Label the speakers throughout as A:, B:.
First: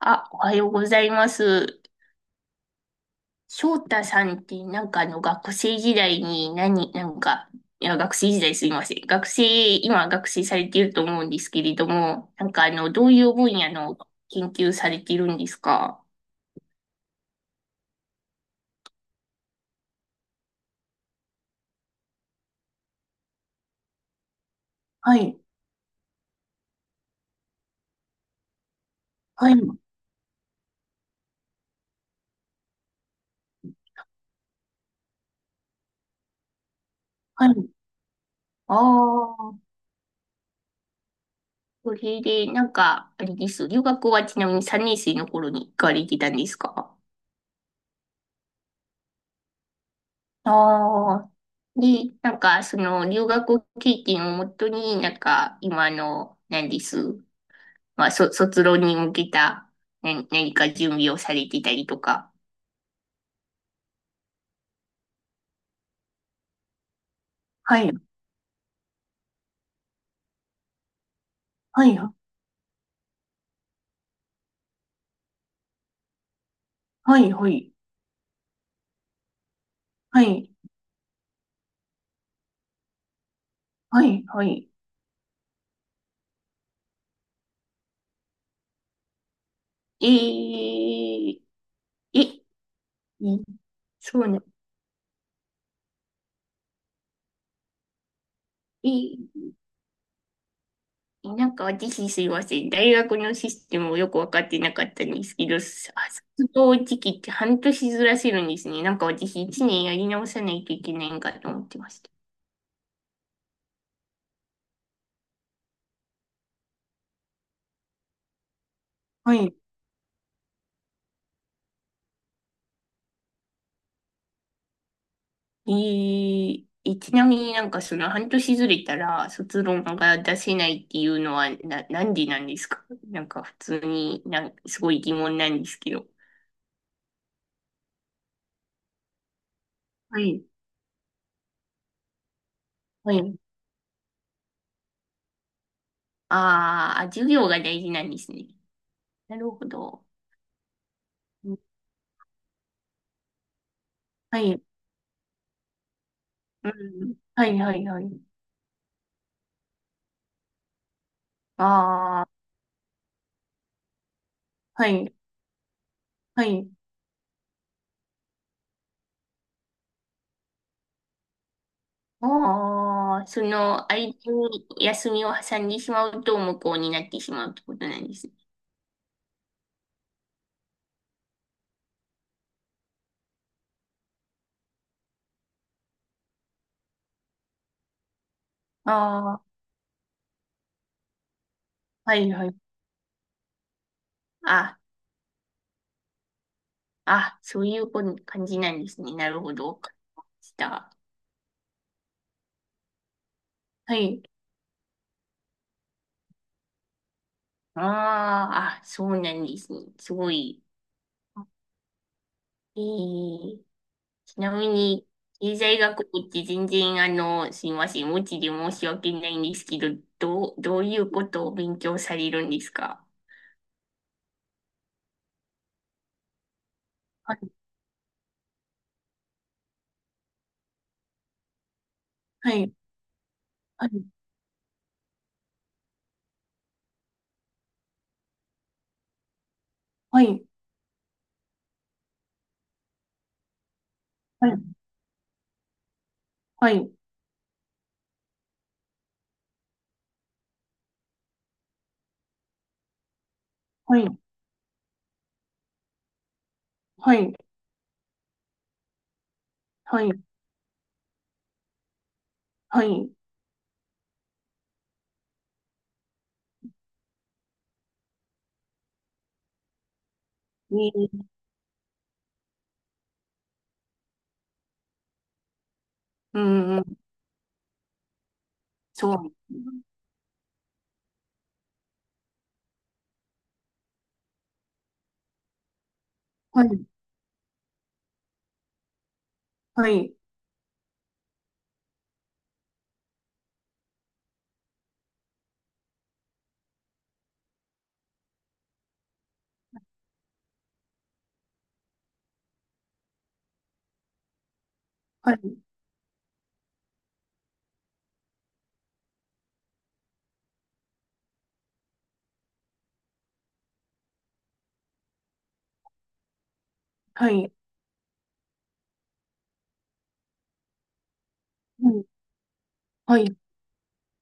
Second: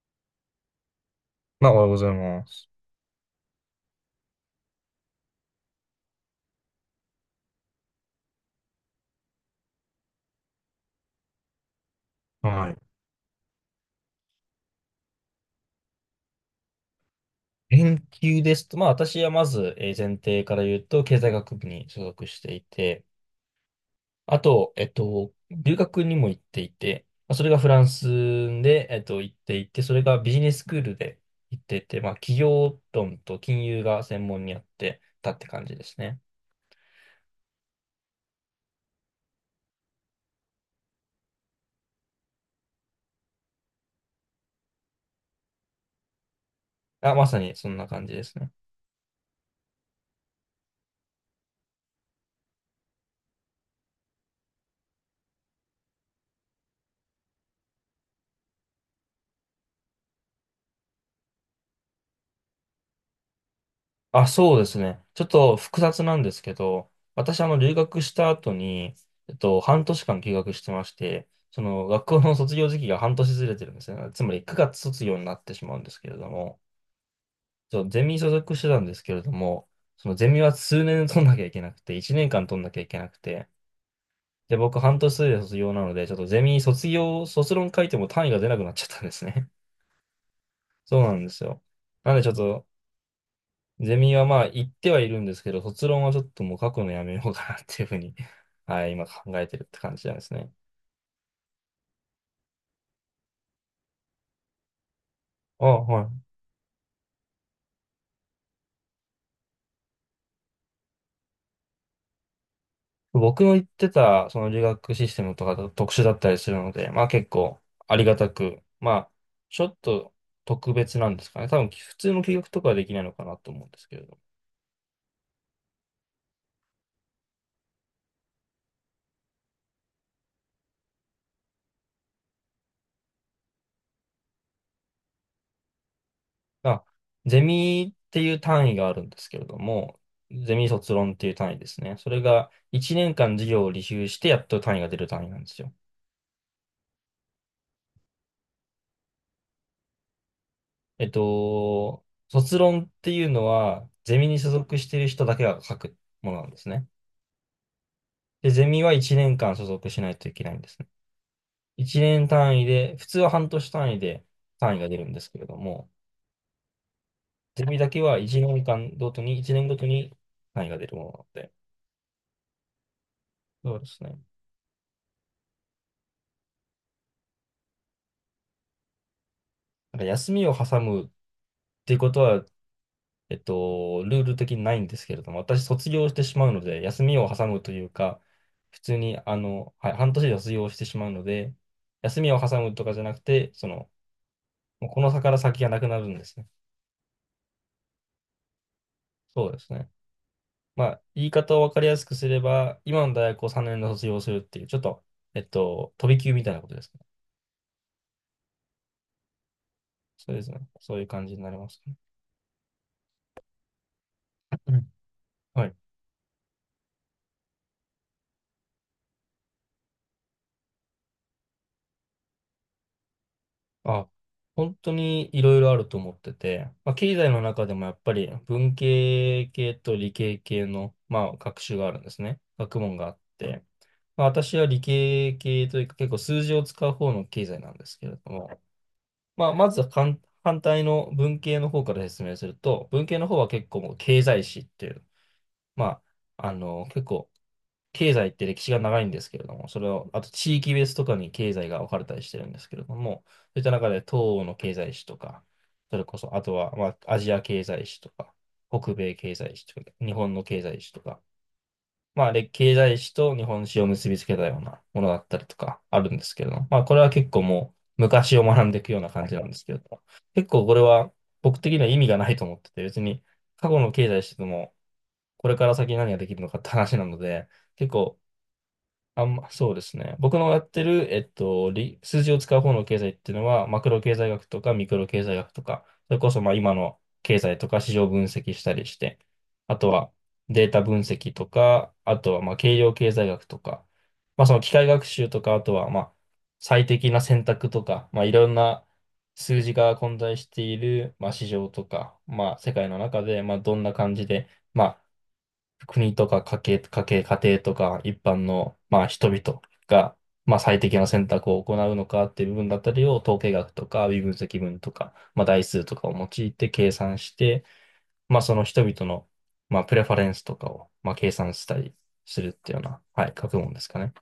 A: あ、おはようございま
B: まあ、おは
A: す。
B: ようございます。
A: 翔太さんって学生時代に何、なんか、いや、学生時代すいません。今学生されていると思うんですけれども、
B: はい。
A: どういう分野の研究されているんですか？
B: 研究ですと、まあ、私はまず、前提から言うと、経済学部に所属していて、あと、
A: はい、
B: 留学にも行っていて、まあ、それがフランスで、行っ
A: は
B: て
A: い、
B: いて、それがビジネススクールで行っていて、まあ、企業論と金融が専門にあってたって感じですね。
A: はい。ああ、それであれです。留学はちなみに3年生の頃に行かれてたんですか？
B: あ、まさにそんな感じですね。
A: ああ。で、留学経験をもとに、なんか、今の、何です。まあ、卒論に向けた、何か準備をされてたりとか。
B: あ、そうですね。ちょっと複雑なんですけど、私、留
A: はい、
B: 学した後に、半年間休学してまして、
A: はい、
B: 学校の卒業時期が半年ずれてるんですね。つまり、9月卒業になってしまうんですけれども、
A: はい、はい、
B: ゼミ所属してたんですけれども、その
A: は
B: ゼミ
A: い、
B: は数年取んなきゃいけなくて、1年間取んなきゃいけなくて、
A: はい、は
B: で、
A: い。
B: 僕、半年で卒業なので、ちょっとゼミ卒業、卒論書いても単位が出なくなっちゃったんですね。
A: え
B: そうなんで
A: え
B: すよ。なん
A: え、
B: で、ちょっ
A: え
B: と、ゼミ
A: そ
B: は
A: う
B: ま
A: な、
B: あ行ってはいるんですけど、卒論はちょっともう書くのやめようかなっていうふうに はい、今
A: え
B: 考えてるって感じなんですね。
A: 私すいません。大学のシステムをよくわかってなかったんですけど、
B: あ、はい。
A: 卒業時期って半年ずらせるんですね。私一年やり直さないといけないんかと思ってました。
B: 僕の言ってた、その留学システムとかだと特殊だったりするので、まあ結構ありがたく、まあ、
A: はい。
B: ちょっと特別なんですかね。多分普通の休学とかはできないのかなと思うんですけれど。
A: ちなみに半年ずれたら卒論が出せないっていうのはなんでなんですか？普通にすごい疑問なんですけど。
B: あ、ゼミっていう単位があるんですけれども、
A: はい。
B: ゼミ卒論っていう単位ですね。それが1
A: は
B: 年間
A: い。
B: 授業を履修してやっと単位が出る単位なんですよ。
A: あーあ、授業が大事なんですね。なるほど。うん、
B: 卒論っていうのは、ゼミに
A: は
B: 所
A: い。
B: 属している人だけが書くものなんです
A: う
B: ね。
A: ん。はい、はい、はい。
B: で、ゼミは1年間所属しないといけないんですね。1
A: あ
B: 年
A: あ、
B: 単位で、普通は半年単位で単位が
A: は
B: 出るん
A: い、
B: ですけれども、
A: はい。
B: ゼミだけは1年間ごとに、1年ごとに単位が出るものなので、
A: ああ、
B: そうです
A: 間
B: ね。
A: に休みを挟んでしまうと無効になってしまうってことなんですね。
B: なんか休みを挟むっていうことは、ルール的にないんですけれども、私卒業してしまうので、休みを挟むというか、普通に、
A: ああ、
B: はい、半年で卒業してしまうので、
A: は
B: 休
A: い、
B: みを
A: はい。
B: 挟むとかじゃなくて、
A: あ、
B: もうこの差から先がなくなるんですね。
A: そういう感じなんですね。なる
B: そう
A: ほ
B: で
A: ど。
B: す
A: わ
B: ね。
A: かりまし
B: ま
A: た。
B: あ、言い方を分かりやすくすれば、今の大学を3年で
A: は
B: 卒業
A: い。
B: するっていう、ちょっと、飛び級みたいなことですね。
A: そうなんですね。すご
B: そうですね。
A: い。
B: そういう感じになりますね。
A: えー、ちなみ
B: うん。
A: に、経
B: はい。
A: 済学部って全然、すいません。無知で申し訳ないんですけど、どういうことを勉強されるんですか？
B: あ、本当にいろいろあると思ってて、まあ、経済
A: は
B: の
A: い、
B: 中でもやっぱり文系系と理系系の、まあ、学習があるんですね。学
A: は
B: 問があって、
A: い。
B: まあ、私は理系系というか結構数字を使う方の経済なんですけれども、まあ、まずは
A: はい、
B: 反対の文系の方から説明すると、文系の方は結構もう経済
A: はい、
B: 史っていう、まあ、
A: はい、
B: 結構経済って歴史が長いんですけれども、それを、あと地域別とかに経済が分かれたりしてるんですけれども、そういった中
A: は
B: で
A: い、
B: 東欧の経済史とか、それこそ、あとは、まあ、
A: は
B: アジ
A: い、
B: ア経済史とか、北米経済史とか、
A: はい、
B: 日本の経済史とか、まあ、経
A: は
B: 済
A: い、
B: 史と日本史を結びつけたようなものだったりとかあるんですけれども、まあ、これは結構もう昔を学んでいくような感じなんですけれども、結構これ
A: に、
B: は僕的には意味がないと思ってて、別に過去の経済史でも、これから先何ができる
A: う
B: のかって
A: ん、う
B: 話
A: ん、
B: なので、結構、
A: そう。
B: そうですね。僕のやってる、数字を使う方の経済っていうのは、マクロ経済学とかミクロ経済学とか、それこそまあ
A: は
B: 今
A: い、
B: の経済とか市場分析したりして、あ
A: は
B: とは
A: い、
B: データ分析とか、あとはまあ計量経済学とか、まあその機械学習とか、あとはまあ最適な選択とか、まあいろんな数字が混在している、まあ市場とか、まあ世界の中で、まあどんな感じで、まあ
A: はい、
B: 国とか家庭とか一般の、まあ、人々が、まあ、最適な選択を行うのかっていう部分だったりを統計学とか微分積分とか、まあ、代数とかを用いて計算
A: は
B: し
A: い、
B: て、まあ、その人々の、まあ、プレファレンスとかを、まあ、計算した
A: う
B: り
A: ん、
B: するっていうような、
A: は
B: はい、
A: い。
B: 学問ですかね。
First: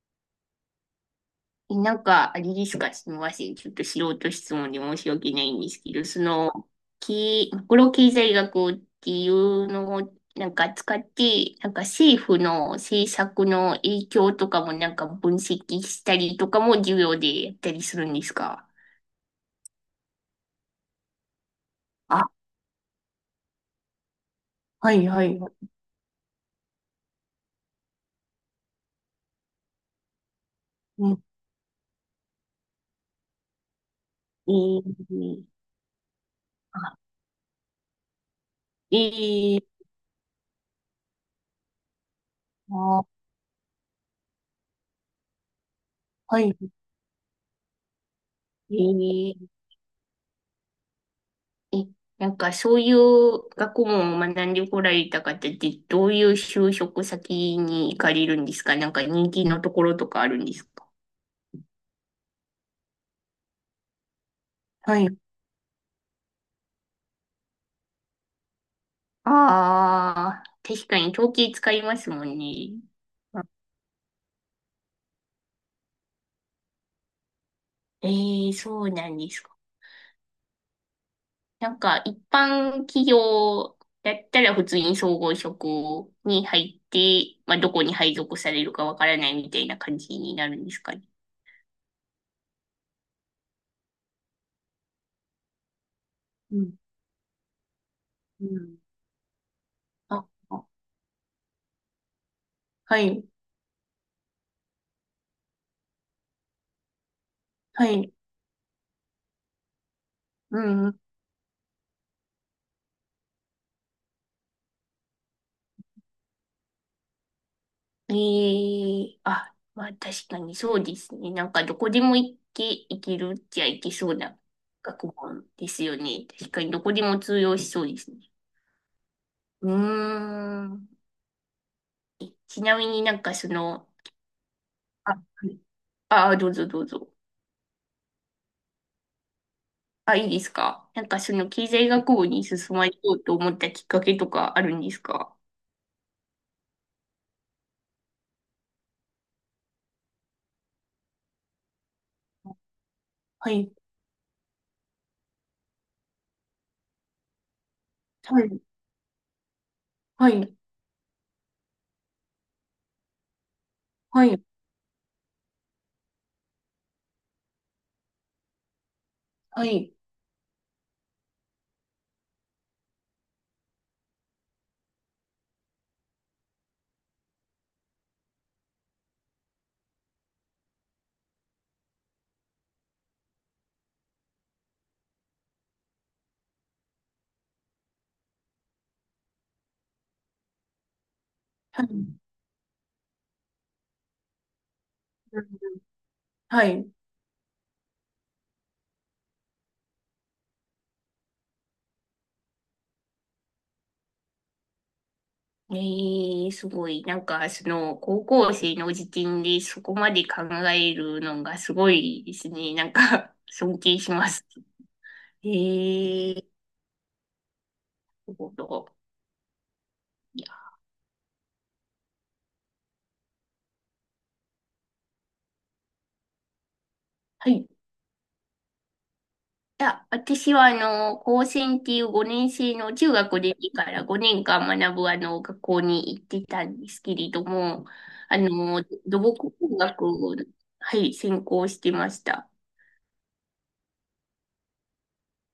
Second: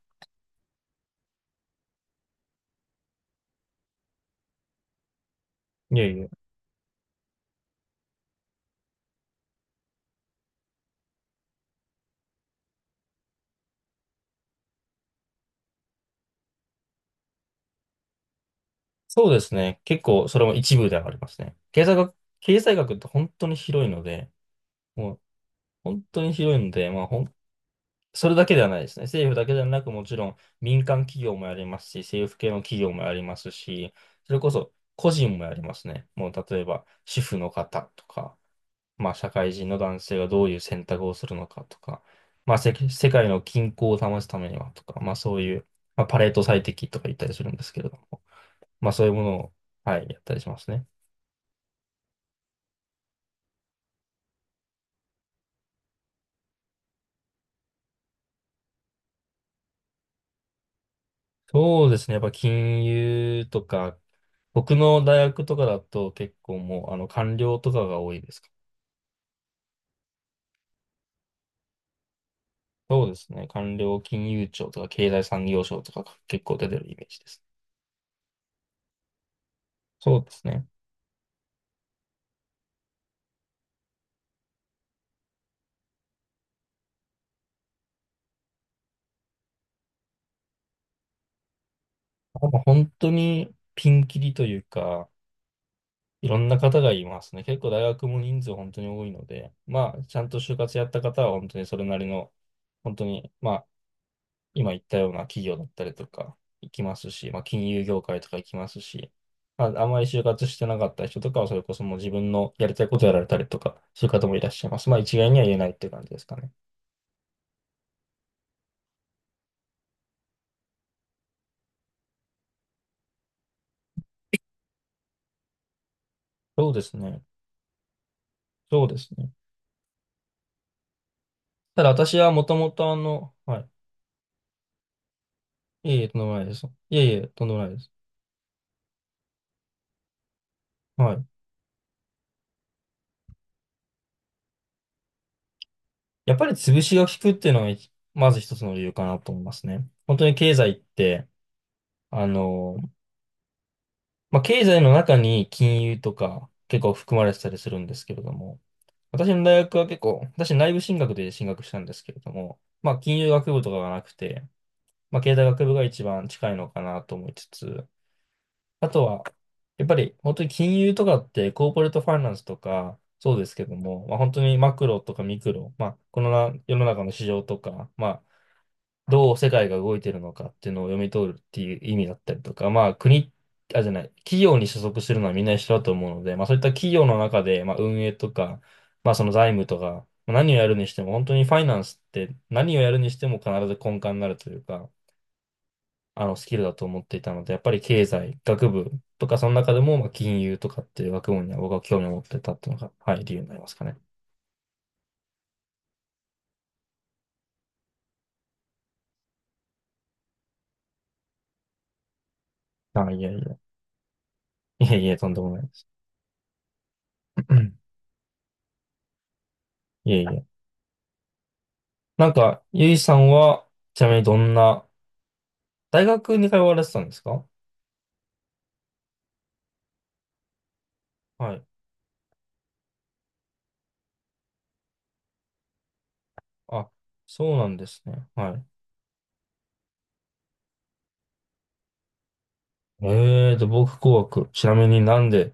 A: あれですか、すみません。ちょっと素人質問で申し訳ないんですけ
B: い
A: ど、
B: やいや。
A: マクロ経済学っていうのを使って、政府の政策の影響とかも分析したりとかも授業でやったりするんですか？
B: そうですね。結構それも一部ではありますね。
A: あ、
B: 経済学って本当に広いので、
A: はい、
B: もう
A: はい。
B: 本当に広いので、まあ、それだけではないですね。政府だけではなく、もちろん民間
A: うん、
B: 企業もやりますし、政府系の企業もやりますし、それこそ
A: え
B: 個人
A: ー
B: もやりますね。もう例え
A: あ、
B: ば主婦の方とか、まあ社会
A: い
B: 人の
A: い
B: 男性がどういう選択をするのかとか、まあ世
A: な。
B: 界の均衡を保つためにはとか、まあそういう、まあ、パレー
A: は
B: ト
A: い。
B: 最適とか言ったりするんですけれども、まあそういうもの
A: え
B: を、はい、やったりしますね。
A: え、そういう学問を学んでこられた方ってどういう就職先に行かれるんですか？人気のところとかあるんですか？
B: そうですね。やっぱ金融とか、僕
A: は
B: の
A: い。
B: 大学とかだと結構もう官僚とかが多いですかね。
A: ああ、確かに統計使いますもんね。
B: そうですね。官僚金融庁とか経済産業省とかが結構出てるイメージです。
A: ええ、そうなんですか？
B: そうですね。
A: 一般企業だったら普通に総合職に入って、まあ、どこに配属されるかわからないみたいな感じになるんですかね？
B: まあもう本当にピンキリというか、いろんな方がいますね。結構大学も人
A: う
B: 数本
A: ん。
B: 当に多いので、まあ、ちゃ
A: あ、
B: んと就
A: あ
B: 活やった方は本当にそれなりの、本
A: は
B: 当
A: い、
B: に、まあ、今言ったような企業だったりとか行きますし、まあ、金融
A: は
B: 業
A: い。
B: 界とか行きますし、まあ、あんまり就活し
A: う
B: てなかっ
A: ん。
B: た人とかはそれこそもう自分のやりたいことやられたりとか、そういう方もいらっしゃいます。まあ、一概には言えないっていう感じですかね。
A: えまあ、確かにそうですね。どこでも行け、行けるっちゃ行けそうな学問ですよね。確か
B: そ
A: に
B: う
A: ど
B: で
A: こ
B: す
A: でも
B: ね。
A: 通用しそうですね。
B: そうですね。
A: うーん。
B: ただ私はもと
A: ち
B: も
A: なみ
B: と
A: に
B: はい。
A: あ、はい、
B: いえいえ、とんでも
A: あ、
B: ない
A: ど
B: で
A: うぞ
B: す。
A: どう
B: いえい
A: ぞ。
B: え、とんでもないです。
A: あ、いいですか？
B: はい。
A: 経済学部に進まれようと思ったきっかけとかあるんですか？
B: やっぱり潰しが効くっていうのがまず一つの理由かなと思いますね。本当に経済って、あの、
A: はい、
B: まあ、経済の中に金融とか結構含まれてたりするんですけれど
A: は
B: も、
A: い、
B: 私の大学は結構、
A: は
B: 私
A: い、
B: 内部進学で進学したんですけれども、まあ、金融学部とかがなく
A: はい、
B: て、まあ、経済学部が一番近いのかなと思いつつ、あとは、
A: は
B: やっ
A: い、
B: ぱり本当に金融とかってコーポレートファイナンスとかそうですけども、まあ、本当にマクロとかミクロ、まあ、このな世の中の市場とか、まあ、どう世界が動いてるのかっていうのを読み取るっていう意味だったりとか、まあ、国、あ、じゃない、企業に所属するのはみんな一緒だと思うので、まあ、そういった企業の中で、まあ、運営とか、まあ、その財務とか、まあ何をやるにしても、本当にファイナ
A: は
B: ンスっ
A: い。
B: て何をやるにしても必ず根幹になるというか、あのスキル
A: はい、
B: だ
A: は
B: と
A: い。
B: 思っていたので、やっぱり経済、学部とか、その中でも、まあ、金融とかっていう学問には僕は興味を持ってたっていうのが、はい、理由になりますかね。
A: ええ、すごい。高校生の時点でそこまで考えるのがすごいですね。
B: あ、いやいや。
A: 尊敬します。
B: いえいえ、とんでもないです。
A: ええ、 なるほど。
B: いえい
A: い
B: え。
A: や、
B: なんか、ゆいさんは、ちなみにどんな、大学に通われてたんですか？
A: はい。いや、私は、高
B: はい。
A: 専っていう5年生の中学でいいから5年間学ぶ、学校に行ってたんで
B: あ、
A: すけれど
B: そうなん
A: も、
B: ですね。はい。
A: 土木工学を、はい、専攻してました。
B: 土木工学。ちなみになんで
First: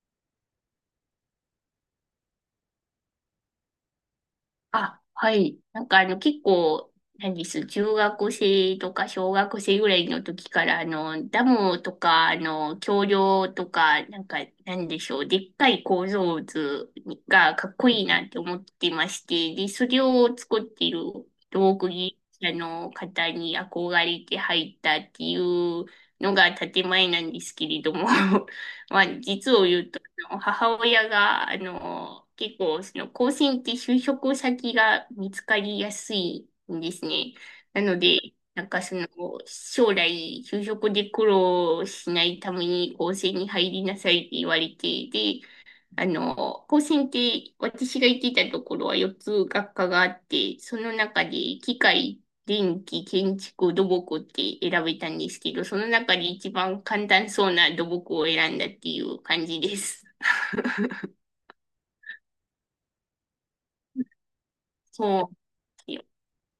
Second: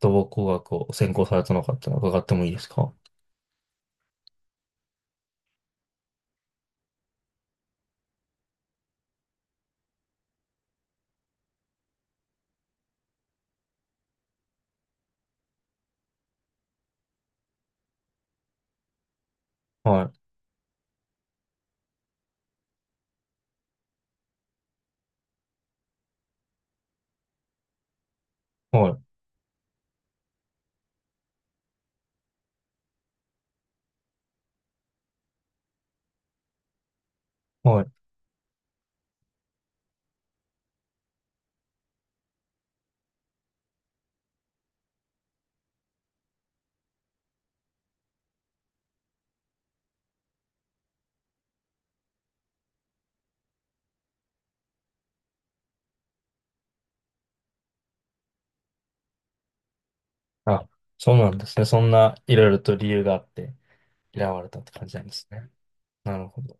B: 土木工学を専攻されたのかっていうのを伺ってもいいですか？
A: あ、はい。結構、何です、中学生とか小学生ぐらいの時から、ダムとか、橋梁とか、なんでしょう、でっかい構造図がかっこいいなって思ってまして、で、それ
B: は
A: を作っている道具技者の方に憧れて入ったっていうのが建前なんですけれども、
B: い。は
A: ま
B: い。
A: あ、実を言うと母親が、結構、高専って就職先が見つかりやすいんですね。
B: は
A: な
B: い。
A: ので、なんかその、将来、就職で苦労しないために高専に入りなさいって言われて、で、高専って、私が行ってたところは4つ学科があって、その中で、機械、電気、建築、土木って選べたんですけど、その中で一番簡単そうな土木を選んだっていう感じです。
B: あ、そうなんですね。そんないろいろと理由があって嫌われたって感じな
A: そ
B: ん
A: う
B: で
A: な
B: す
A: んで
B: ね。
A: すよ。
B: なるほど。